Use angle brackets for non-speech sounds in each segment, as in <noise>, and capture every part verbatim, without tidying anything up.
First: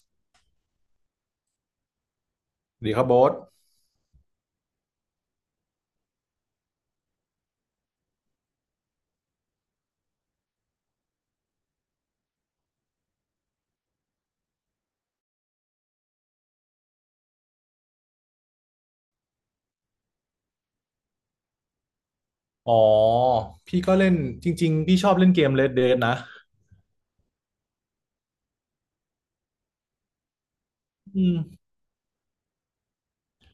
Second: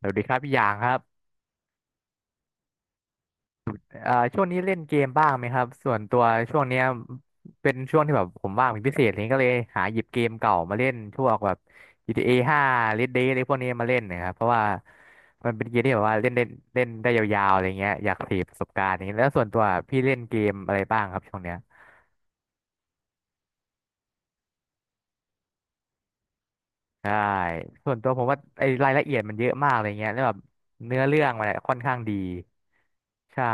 สวัสดีครับพี่หยางครับดีครับโบ๊ทเอ่อช่วงนี้เล่นเกมบ้างไหมครับส่วนตัวช่วงเนี้ยเป็นช่วงที่แบบผมว่างเป็นพิเศษอะไรเลยก็เลยหาหยิบเกมเก่ามาเล่นช่วงแบบ จี ที เอ ห้า Red Dead อะไรพวกนี้มาเล่นนะครับเพราะว่ามันเป็นเกมที่แบบว่าเล่นเล่นเล่นได้ยาวๆอะไรเงี้ยอยากเสพประสบการณ์อย่างเงี้ยแล้วส่วนตัวพี่เล่นเกมอะไรบ้างครับช่วงเนี้ยอ๋อ พี่ก็เล่นจริงๆพี่ชอบเล่นเกม Red Dead นะใช่ส่วนตัวผมว่าไอ้รายละเอียดมันเยอะมากอะไรเงี้ยแล้วแบบเนื้อเรื่อืองมมันอะค่อนข้างดีใช่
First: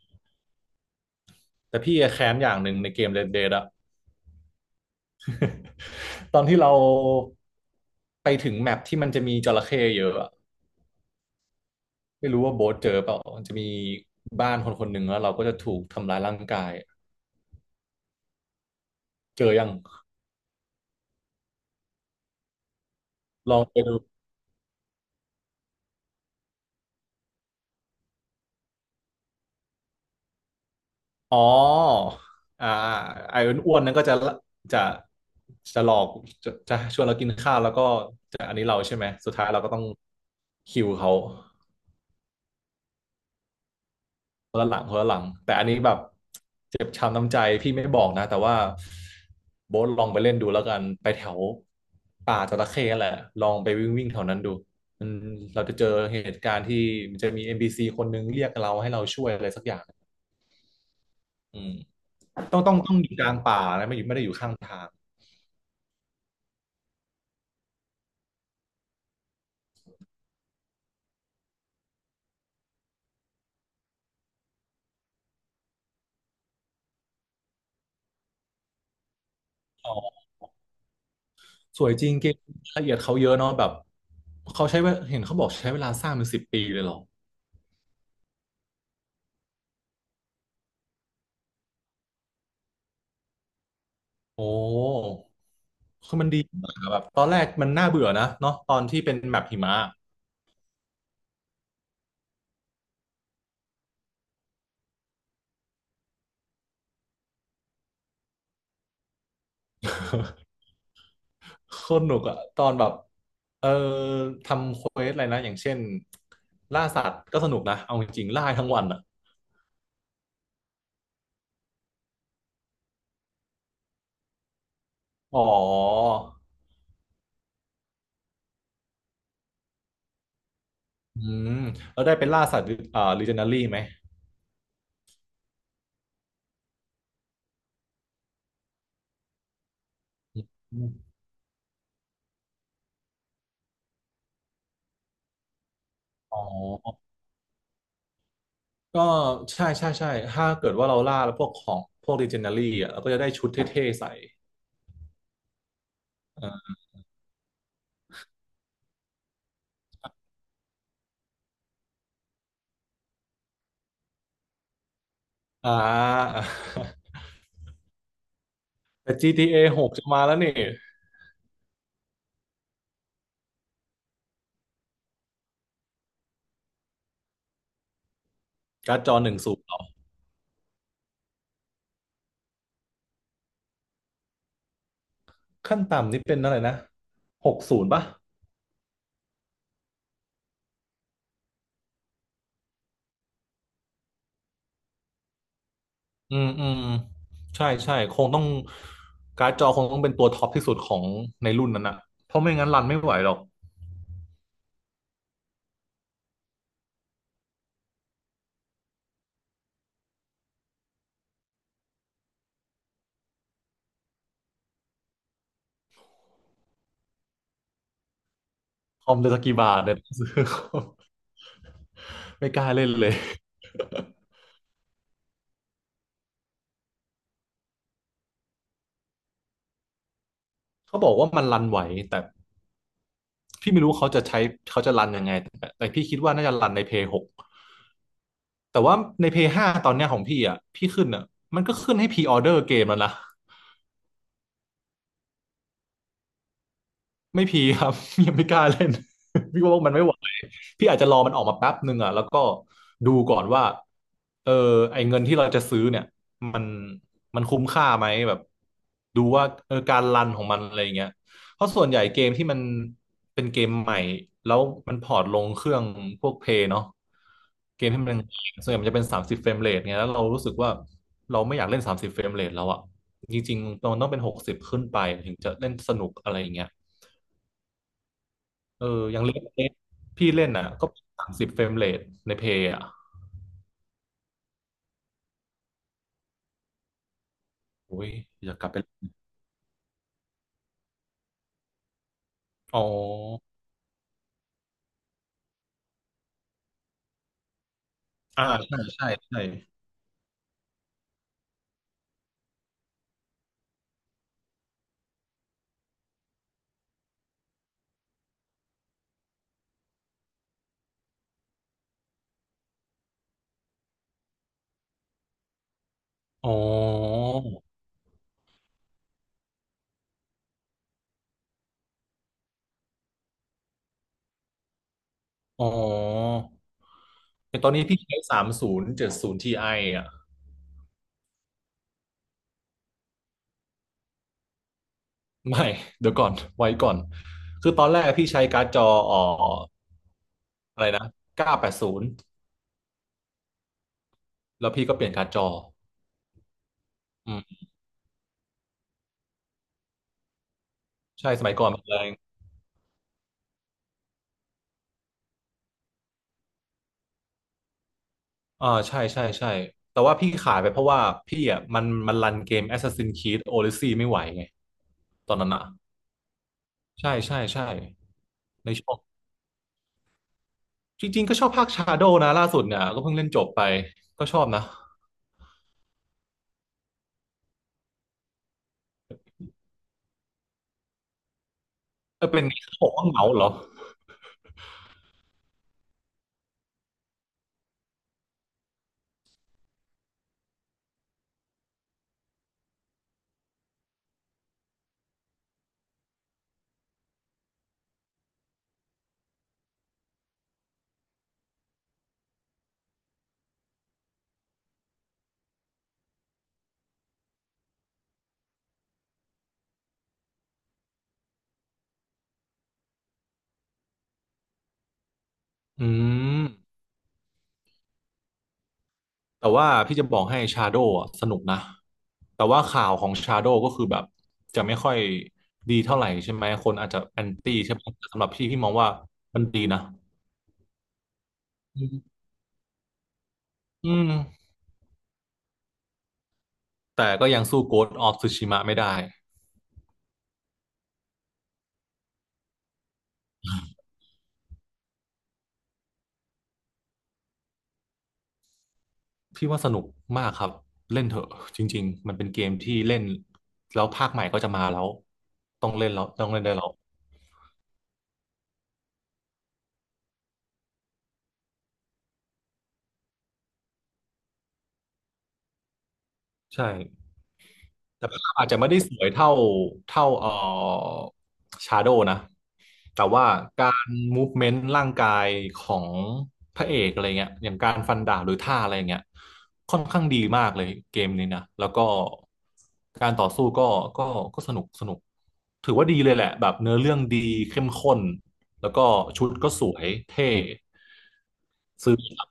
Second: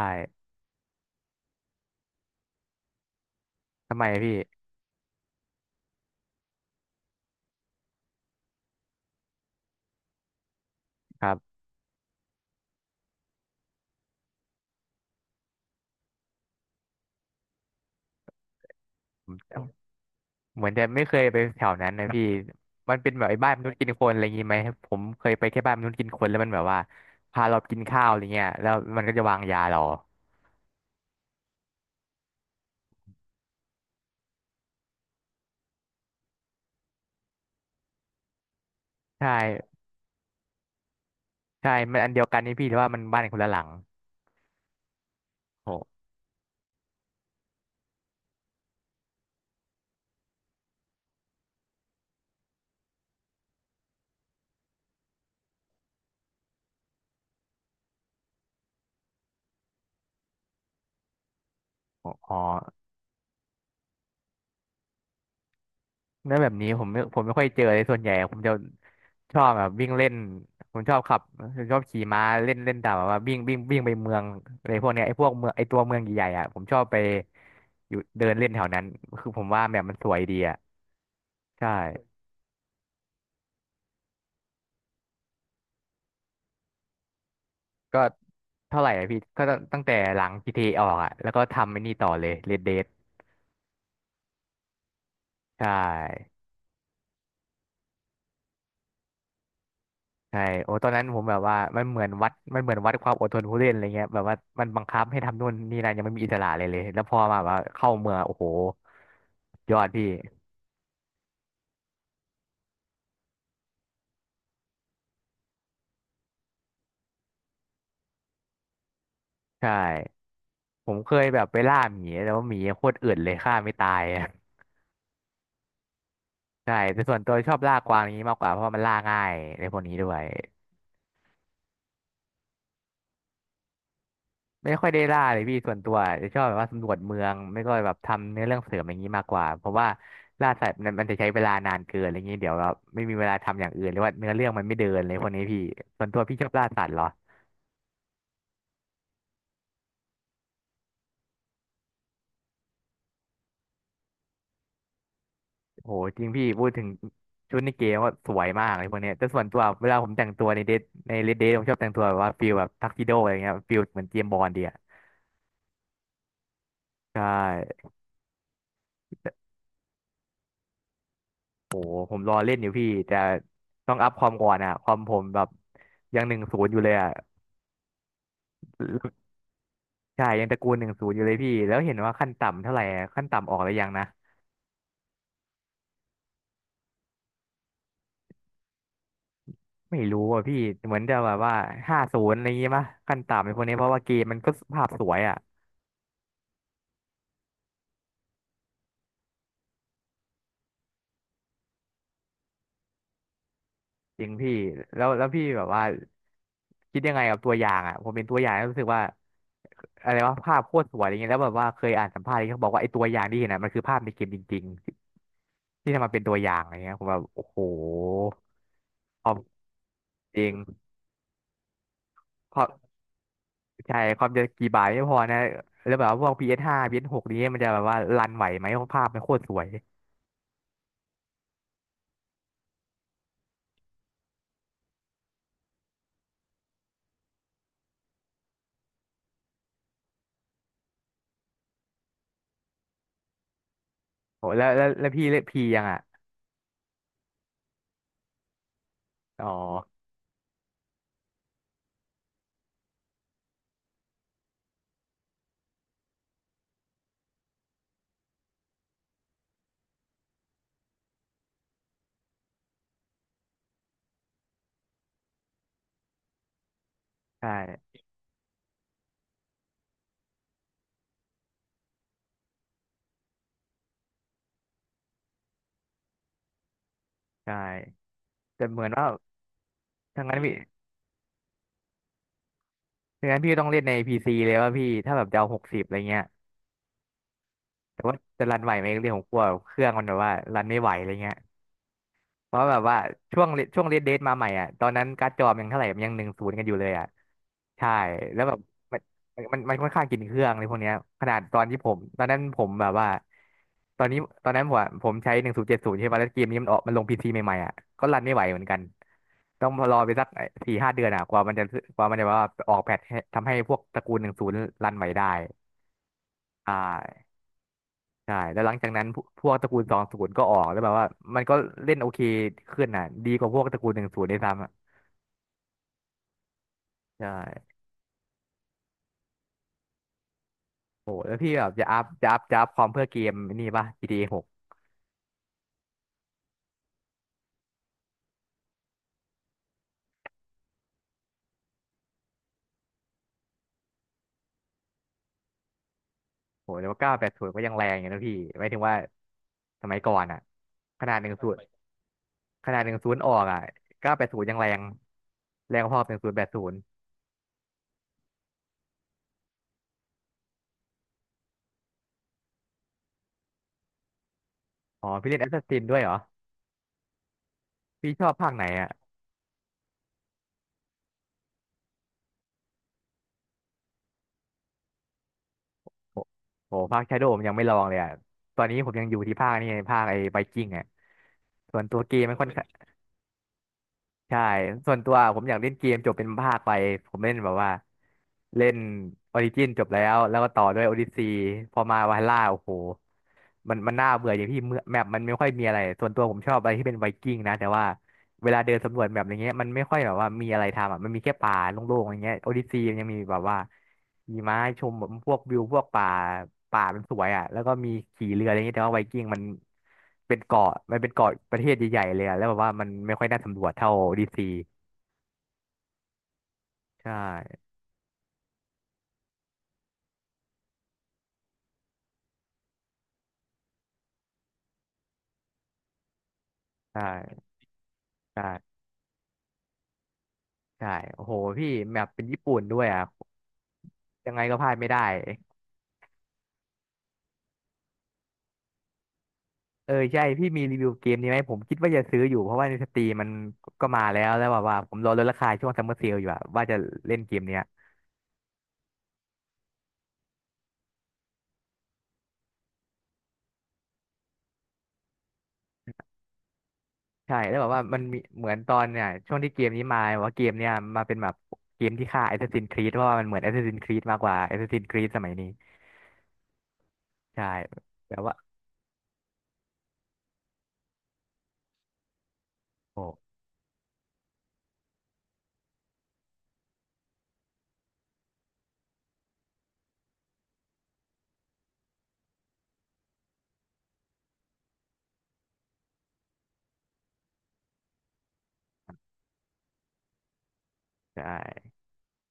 แต่พี่แค้นอย่างหนึ่งในเกม Red Dead อะ ทำไมพี่ <laughs> ตอนที่เราไปถึงแมปที่มันจะมีจระเข้เยอะอะ ครับ ไม่รู้ว่าโบ๊ทเจอเปล่ามันจะมีบ้านคนคนหนึ่งแล้วเราก็จะถูกทำร้ายร่างกาย เจอยังเหมือนจะไม่เคยไปแถวนั้นนะพี่มันเป็นแบบไอ้บ้าลนอมงนุษไปย์กินดูคนอะไรอย่างงี้ไหมผมเคยไปแค่บ้านมนุษย์กินคนแล้วมันแบบว่าพาเรากินข้าวอะไรเงี้ยแล้วมันก็จะวางยาเราอ๋ออ่าไอ้อ้วนๆนั้นก็จะจะจะหลอกจะจะชวนเรากินข้าวแล้วก็จะอันนี้เราใช่ไหม ใช่สุดท้ายเราก็ต้องคิวเขา ใช่มันอันเดียวกันนี่พี่แต่ว่ามันบ้านคนละหลังคนละหลังคนละหลังแต่อันโอ้นี้โแบบเจ็บช้ำน้ำใจพี่ไม่บอกนะแต่ว่าโบ๊ทลองไปเล่นดูแล้วกันไปแถวป่าจระเข้แหละลองไปวิ่งวิ่งแถวนั้นดูอืมเราจะเจอเหตุการณ์ที่มันจะมี n ซ c คนนึงเรียกเราให้เราช่วยอะไรสักอย่างอืมหอ๋อต้องต้องต้องอยู่กลางป่านะไม่อยู่ไม่ได้อยู่ข้างทางแล้วแบบนี้ผมไม่ผมไม่ค่อยเจอเลยส่วนใหญ่ผมจะชอบแบบวิ่งเล่นผมชอบขับผมชอบขี่ม้าเล่นเล่นตามแบบว่าวิ่งวิ่งวิ่งไปเมืองอะไรพวกเนี้ยไอ้พวกเมืองไอ้ตัวเมืองใหญ่ๆอ่ะผมชอบไปอยู่เดินเล่นแถวนั้นคือผมว่าแบบอ๋มัอนสวยดีอ่ะใช่ สวยจริงเกมละเอียดเขาเยอะเนาะแบบเขาใช้เวลาเห็นเขาบอกใช้เวลาสร้างเป็นสิบปีเลยเหรอก็เท่าไหร่อะพี่ก็ตั้งแต่หลัง g เทเอออกอะแล้วก็ทำไอ้นี่ต่อเลย Red Dead โอ้ ใชคือมัน่ดีมากอะแบบตอนแรกมันน่าเบื่อนะเนาะตอนที่เป็นแมปหิมะใช่โอ้ตอนนั้นผมแบบว่ามันเหมือนวัดมันเหมือนวัดความอดทนผู้เล่นอะไรเงี้ยแบบว่ามันบังคับให้ทำนู่นนี่นั่นยังไม่มีอิสระเลยเลยแล้วพอมาแบบว่าเข้าเมืองโอ้โหยอดพี่โคตรหนุกอะตอนแบบเออทำเควสอะไรนะอย่างเช่นล่าสัตว์ก็สนุกนะเอาจริงๆล่าทั้งวันอะใช่ผมเคยแบบไปล่าหมีแต่ว่าหมีโคตรอืดเลยฆ่าไม่ตายอะ <laughs> อ๋อใช่แต่ส่วนตัวชอบล่ากวางนี้มากกว่าเพราะว่ามันล่าง่ายในพวกนี้ด้วย อืมแล้วได้เป็นล่าสัตว์อ่าลิเจนดารี่ไหมไม่ค่อยได้ล่าเลยพี่ส่วนตัวจะชอบแบบว่าสำรวจเมืองไม่ก็แบบทำเนื้อเรื่องเสริมอย่างนี้มากกว่าเพราะว่าล่าสัตว์อืมันมันมจะใช้เวลานานเกินอะไรเงี้ยเดี๋ยวแบบไม่มีเวลาทำอย่างอื่นหรือว่าเนื้อเรื่องมันไม่เดินเลยพวกนี้พี่ส่วนตัวพี่อ๋ชอบล่าสัตว์เหรออก็ใช่ใช่ใช่ถ้าเกิดว่าเราล่าแล้วพวกของพวกลิเจนดารี่อะเราก็จะได้ชุดเท่ๆใส่โหจริงพี่อ่พูดาถึงชุดในเกมว่าสวยมากเลยพวกเนี้ยแต่ส่วนตัวเวลาผมแต่งตัวในเดทในเลดเดทผมชอบแต่งตัวแบบว่าฟิลแบบทักซิโดอะไรเงี้ยฟิลเหมือนเจมส์บอนด์เดียอ่า ใช่ <laughs> แต่ แต่ จี ที เอ หกจะมาแล้วนี่โหผมรอเล่นอยู่พี่แต่ต้องอัพความก่อนอะความผมแบบยังหนึ่งศูนย์อยู่เลยอะ การ์ดจอหนึ่งศูนย์ ใช่ยังตระกูลหนึ่งศูนย์อยู่เลยพี่แล้วเห็นว่าขั้นต่ำเท่าไหร่อะขั้นต่ำออกหรือยังนะขั้นต่ำนี่เป็นอะไรนะหกศูนย์ป่ะไม่รู้อ่ะพี่เหมือนจะแบบว่าห้าศูนย์อะไรอย่างงี้ป่ะขั้นต่ำในพวกนี้เพราะว่าเกมมันก็ภาพสวยอ่ะอืมอืมใช่ใช่ คงต้องการ์ดจอคงต้องเป็นตัวท็อปที่สุดของในรุ่นนั้นอะเพราะไม่งั้นรันไม่ไหวหรอกจริงพี่แล้วแล้วพี่แบบว่าคิดยังไงกับตัวอย่างอ่ะผมเป็นตัวอย่างแล้วรู้สึกว่าอะไรว่าภาพโคตรสวยอะไรเงี้ยแล้วแบบว่าเคยอ่านสัมภาษณ์ที่เขาบอกว่าไอ้ตัวอย่างที่เห็นอ่ะมันคือภาพในเกมจริงๆที่ทำมาเป็นตัวอย่างอะไรเงี้ยผมแบบโอ้โหคอมพจะสกกี่อบาทเนี่ยซื้อ จริง <laughs> ไม่พกอ ล้าเล่นเลย <laughs> ใช่ ความจะกี่บาทไม่พอนะ แล้วแบบว่าพวก พี เอส ห้า พี เอส หก นี้มันจะแบบว่ารันไหวไหมเพราะภาพมันโคตรสวยเขาบอกว่ามันรันไหวแต่พี่ไม่รู้เขาจะใช้เขาจะรันยังไงแต่แต่พี่คิดว่าน่าจะรันในเพย์หกแต่ว่าในเพย์ห้าตอนเนี้ยของพี่อ่ะพี่ขึ้นอ่ะมันก็ขึ้นให้พ r ีออเดอร์เกมแล้วนะ โอ้แล้วแล้วแล้วพี่เล่นพียังอ่ะ ไม่พีครับ <laughs> ยังไม่กล้าเล่น อ๋อ <laughs> พี่ว่ามันไม่ไหวพี่อาจจะรอมันออกมาแป๊บหนึ่งอ่ะแล้วก็ดูก่อนว่าเออไอเงินที่เราจะซื้อเนี่ยมันมันคุ้มค่าไหมแบบดูว่าเออการรันของมันอะไรอย่างเงี้ยเพราะส่วนใหญ่เกมที่มันเป็นเกมใหม่แล้วมันพอร์ตลงเครื่องพวกเพย์เนาะใช่เกมที่มันส่วนใหญ่มันจะเป็นสามสิบเฟรมเรทไงแล้วเรารู้สึกว่าเราไม่อยากเล่นสามสิบเฟรมเรทแล้วอ่ะจริงๆมันต้องเป็นหกสิบขึ้นไปถึงจะเล่นสนุกอะไรอย่างเงี้ย ใช่แต่เหเอมืออนว่าอย่างเลสเลสทั้งพี่นั้นเล่นพี่อ่ะก็สามสิบเฟรมเรทในเพย์อ่ะทั้งนั้นพี่ต้องเล่นใน พี ซี เลยว่าพี่ ถ้าแบบจะเอาหกสิบอะไรเงี้ย แต่โอ้ยว่าจะอยารักนกลัไหบวไปไหมเล่เรื่นองของกลัวเครื่องมันแบบว่ารันไม่ไหวอะไรเงี้ย เพราะแบอ๋อบว่าช่วงช่วงเรดเดทมาใหม่อ่ะตอนนั้นการ์ดจอมันยังเท่าไหร่มันยังหนึ่งศูนย์กันอยู่เลยอ่ะใช่แล้วอ่าแบบใช่ใช่ใช่มันมันมันค่อนข้างกินเครื่องในพวกเนี้ยขนาดตอนที่ผมตอนนั้นผมแบบว่าตอนนี้ตอนนั้นผมอะผมใช้หนึ่งศูนย์เจ็ดศูนย์ใช่ป่ะแล้วเกมนี้มันออกมันลงพีซีใหม่ๆอ่ะก็รันไม่ไหวเหมือนกันต้องรอไปสักสี่ห้าเดือนอ่ะกว่ามันจะกว่ามันจะว่าออกแพทช์ให้ทำให้พวกตระกูลหนึ่งศูนย์รันไหวได้อ๋อ อ่า ใช่แล้วหลังจากนั้นพวพวกตระกูลสองศูนย์ก็ออกแล้วแบบว่ามันก็เล่นโอเคขึ้นน่ะดีกว่าพวกตระกูลหนึ่งศูนย์ด้วยซ้ำอ่ะอ๋อใชแต่ตอ่นนี้พี่ใช้สามศูนย์เจ็ดศูนย์ทีไออ่ะ โหแล้วพี่แบบจะอัพจะอัพจะอัพความเพื่อเกมนี่ป่ะ จี ที เอ หกไม่ เดี๋ยวก่อน ไว้ก่อน คือตอนแรกพี่ใช้การ์ดจออ่ออะไรนะเก้าแปดศูนย์แล้วพี่ก็เปลี่ยนการ์ดจอโหแล้วเก้าแปอืดศูมนย์ก็ยังแรงอยู่นะพี่หมายถึงว่าสมัยก่อนอ่ะขนาดหใช่ นึ่งสศูมันยย์ก่อนมันเลย ขนาดหนึ่งศูนย์ออกอ่ะเก้าแปดศูนย์ยังแรงแรงพอหนึ่งศูนย์แปดศูนย์อ่าใช่ใช่ใช่แต่ว่าพี่ขายไปเพราะว่าพี่อ่ะมันมันรันเกม Assassin's Creed Odyssey ไม่ไหวไงอ๋อพี่ตอเล่นนแอนั้สนซัอ่ะสซินด้วยเหรอใช่ใช่ใช่พี่ชอบภาคไหนในอ่ะ ช่วงจริงๆก็ชอบภาค Shadow นะล่าสุดเนี่ยก็เพิ่งเล่นจบไปก็ชอบนะโอ้โหภาคชาโดผมยังไม่ลองเลยอ่ะ ตอนนี้ผมยังอยู่ที่ภาคนี่ไงภาคไอ้ไวกิ้งอ่ะส่วนตัวเกมเออโมันเป็ค่นอนไงนข้าเขาบงอกว่าเหงาเหรอใช่ ส่วนตัวผมอยากเล่นเกมจบเป็นภาคไปผมเล่นแบบว่าเล่นออริจินจบแล้วแล้วก็ต่อด้วยโอดิซีพอมาวาล่าโอ้โหมันมันน่าเบื่ออย่างที่เมื่อแมปมันไม่ค่อยมีอะไรส่วนตัวผมชอบอะไรที่เป็นไวกิ้งนะแต่ว่า เวลาเดินสำรวจแบบอย่างเงี้ยมันไม่ค่อยแบบว่ามีอะไรทำอ่ะมันมีแค่ป่าโล่งๆอย่างเงี้ยโอดิซีมันยังมีแบบว่ามีไม้ชมแบบพวกวิวพวกป่าป่ามันสวยอ่ะแล้วก็มีขี่เรืออะไรเงี้ยแต่ว่าไวกิ้งมันเป็นเกาะมันเป็นเกาะประเทศใหญ่ๆเลยอ่ะแล้วแบบว่ามันไม่ค่อยน่าสำรวจเท่าโอดิซีอืมใช่แต่ว่าพี่จะบอกให้ Shadow อ่ะสนุกนะแต่ว่าข่าวของ Shadow ก็คือแบบจะไม่ค่อยดีเท่าไหร่ใช่ไหมคนอาจจะแอนใช่ตี้ใช่ไหมแต่สำหรับพี่พี่มอใช่งว่ามันดีนะใช่โอ้โหพี่แบบเป็นญี่ปุ่นด้วยอ่ะอืม ยังไงก็พลาดไม่ได้ แต่ก็ยังสู้ Ghost of Tsushima ไม่ได้ เออใช่พี่มีรีวิวเกมนี้ไหมผมคิดว่าจะซื้ออยู่เพราะว่าในสตรีมมันก็มาแล้วแล้วแบบว่าผมรอลดราคาช่วงซัมเมอร์เซลอยู่อะว่าจะเล่นเกมเนี้ยพี่ว่าสนุกมากครับเล่นเถอะจริงๆมันเป็นเกมที่เล่นแล้วภาคใหม่ก็จะมาแล้วต้องเล่นแล้วต้องเล่นได้แล้วใช่แล้วแบบว่ามันมีเหมือนตอนเนี่ยช่วงที่เกมนี้มาว่าเกมเนี่ยมาเป็นแบบเกมที่ฆ่า Assassin's Creed เพราะว่ามันเหมือน Assassin's Creed มากกว่า Assassin's Creed สมัยนี้ใช่ใช่แต่แบบภาพว่าอาจจะไม่ได้สวยเท่าเท่าเอ่อ Shadow นะ แต่ว่าโอ้การมูฟเมนต์ร่างกายของพระเอกอะไรเงี้ยอย่างการฟันดาบหรือท่าอะไรเงี้ยค่อนข้างดีมากเลยเกมนี้นะแล้วก็การต่อสู้ก็ก็ก็สนุกสนุกถือว่าดีเลยแหละแบบเนื้อเรื่องดีเข้มข้นแล้วก็ชุดก็สวยเท่ใช่ซื้อครับ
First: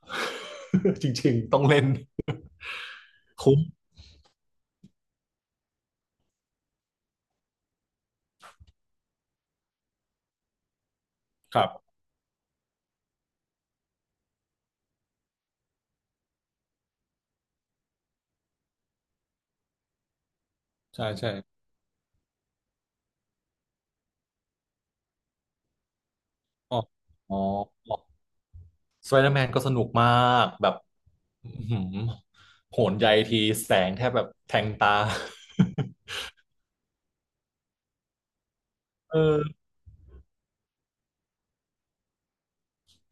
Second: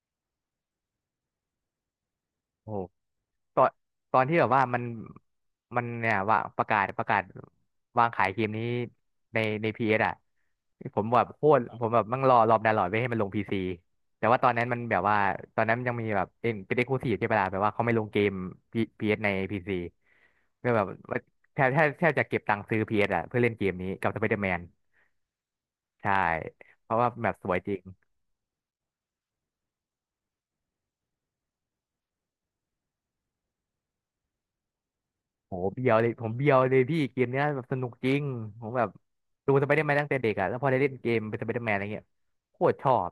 <laughs> จริงๆต้องเล่นโอ้ ตคุ้มอนตอนที่แบบว่ามันมันเนี่ยว่าประกาศประกาศวางขายเกมนี้ในในพีเอสอ่ะผมแบบโคคตรรัผมบแบบมั่งรอรอบดาวน์โหลดไว้ให้มันลงพีซีแต่ว่าตอนนั้นมันแบบว่าตอนนั้นมันยังมีแบบเป็นเป็นเอ็กซ์คลูซีฟใช่ปะล่ะแบบว่าเขาไม่ลงเกมพีเอสในพีซีก็แบบใช่ว่าใช่แทบแทบแทบจะเก็บตังค์ซื้อพีเอสอ่ะเพื่อเล่นเกมนี้กับสไปเดอร์แมนใช่อ๋อเพราะว่าแบบอ๋สวยจริง อสไปเดอร์แมนก็สนุกมากแบบ อื้อหือโหนใยทีแสงแทบแบบแทงตาโหเบียวเลยผมเบียวเลยพี่เกมเนี้ยแบบสนุกจริงผมแบบเอดูอสไปเดอร์แมนตั้งแต่เด็กอะแล้วพอได้เล่นเกมเป็นสไปเดอร์แมนอะไรเงี้ยโคตรชอบ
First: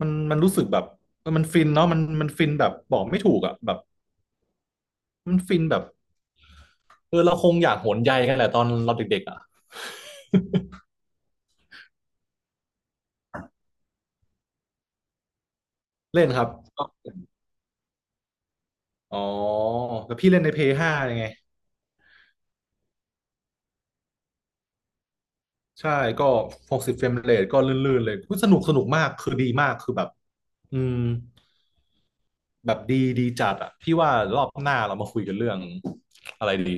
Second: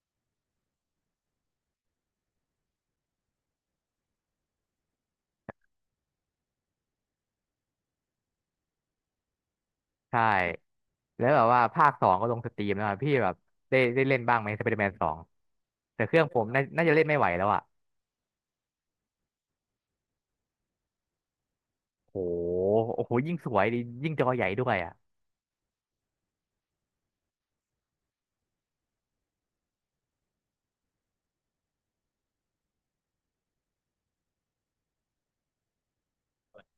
มันมันรู้สึกแบบเออมันฟินเนาะมันมันฟินแบบบอกไม่ถูกอ่ะแบบมันฟินแบบเออเราคงอยากโหนใยกันแหละตอนเราเด็กๆอ่ะใช่แล้วแบบว่าภาคสองก็ลงสตรีมแล้วอะพี่แบบได้ได้เล่นบ้างไหมสไปเดอร์แมนสองแต่เครื่อเล่งนผครัมบน่าน่าจะเล่นไม่ไหวแล้วอะอ๋อแล้วพี่เล่นในเพ a y ห้ายังไงโหโอ้โหยิ่งสวยดิยิ่งจอใหญ่ด้วยอะ ใช่ก็หกสิบเฟรมเรทก็ลื่นๆเลยอุ๊ยสนุกสนุกมากคือดีมากคือแบบอืมแบบดีดีจัดอ่ะพี่ว่ารอบหน้าเรามาคุยกันเรื่องอะไรดี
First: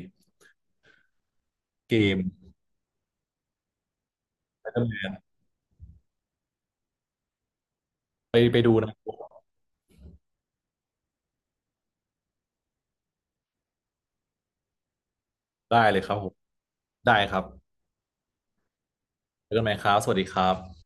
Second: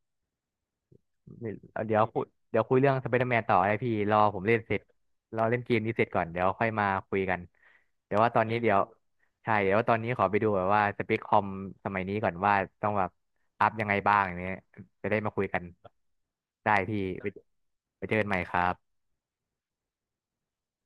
ไม่เกเดี๋ยวคุม ยเดี๋ยวคุยเรื่องสไปเดอร์แมนต่อนะพี่รอผมเล่นเสร็จ Spider-Man รอเล่นเกมนี้เสร็จก่อนเดี๋ยวค่อยมาคุยกันเดี๋ยวว่าไปตอนนี้ไปดูเดี๋ยวนะใช่เดี๋ยวว่าตอนนี้ขอไปดูแบบว่าสเปคคอมสมัยนี้ก่อนว่าต้องแบบอัพยังไงบ้างอย่างเงี้ยจะได้มาคุยกันได้เลยครับผม ได้พี่ได้ไปครับไปเจอกันใหม่ครับเจอกันใหม่ครับ สวัสดีครับ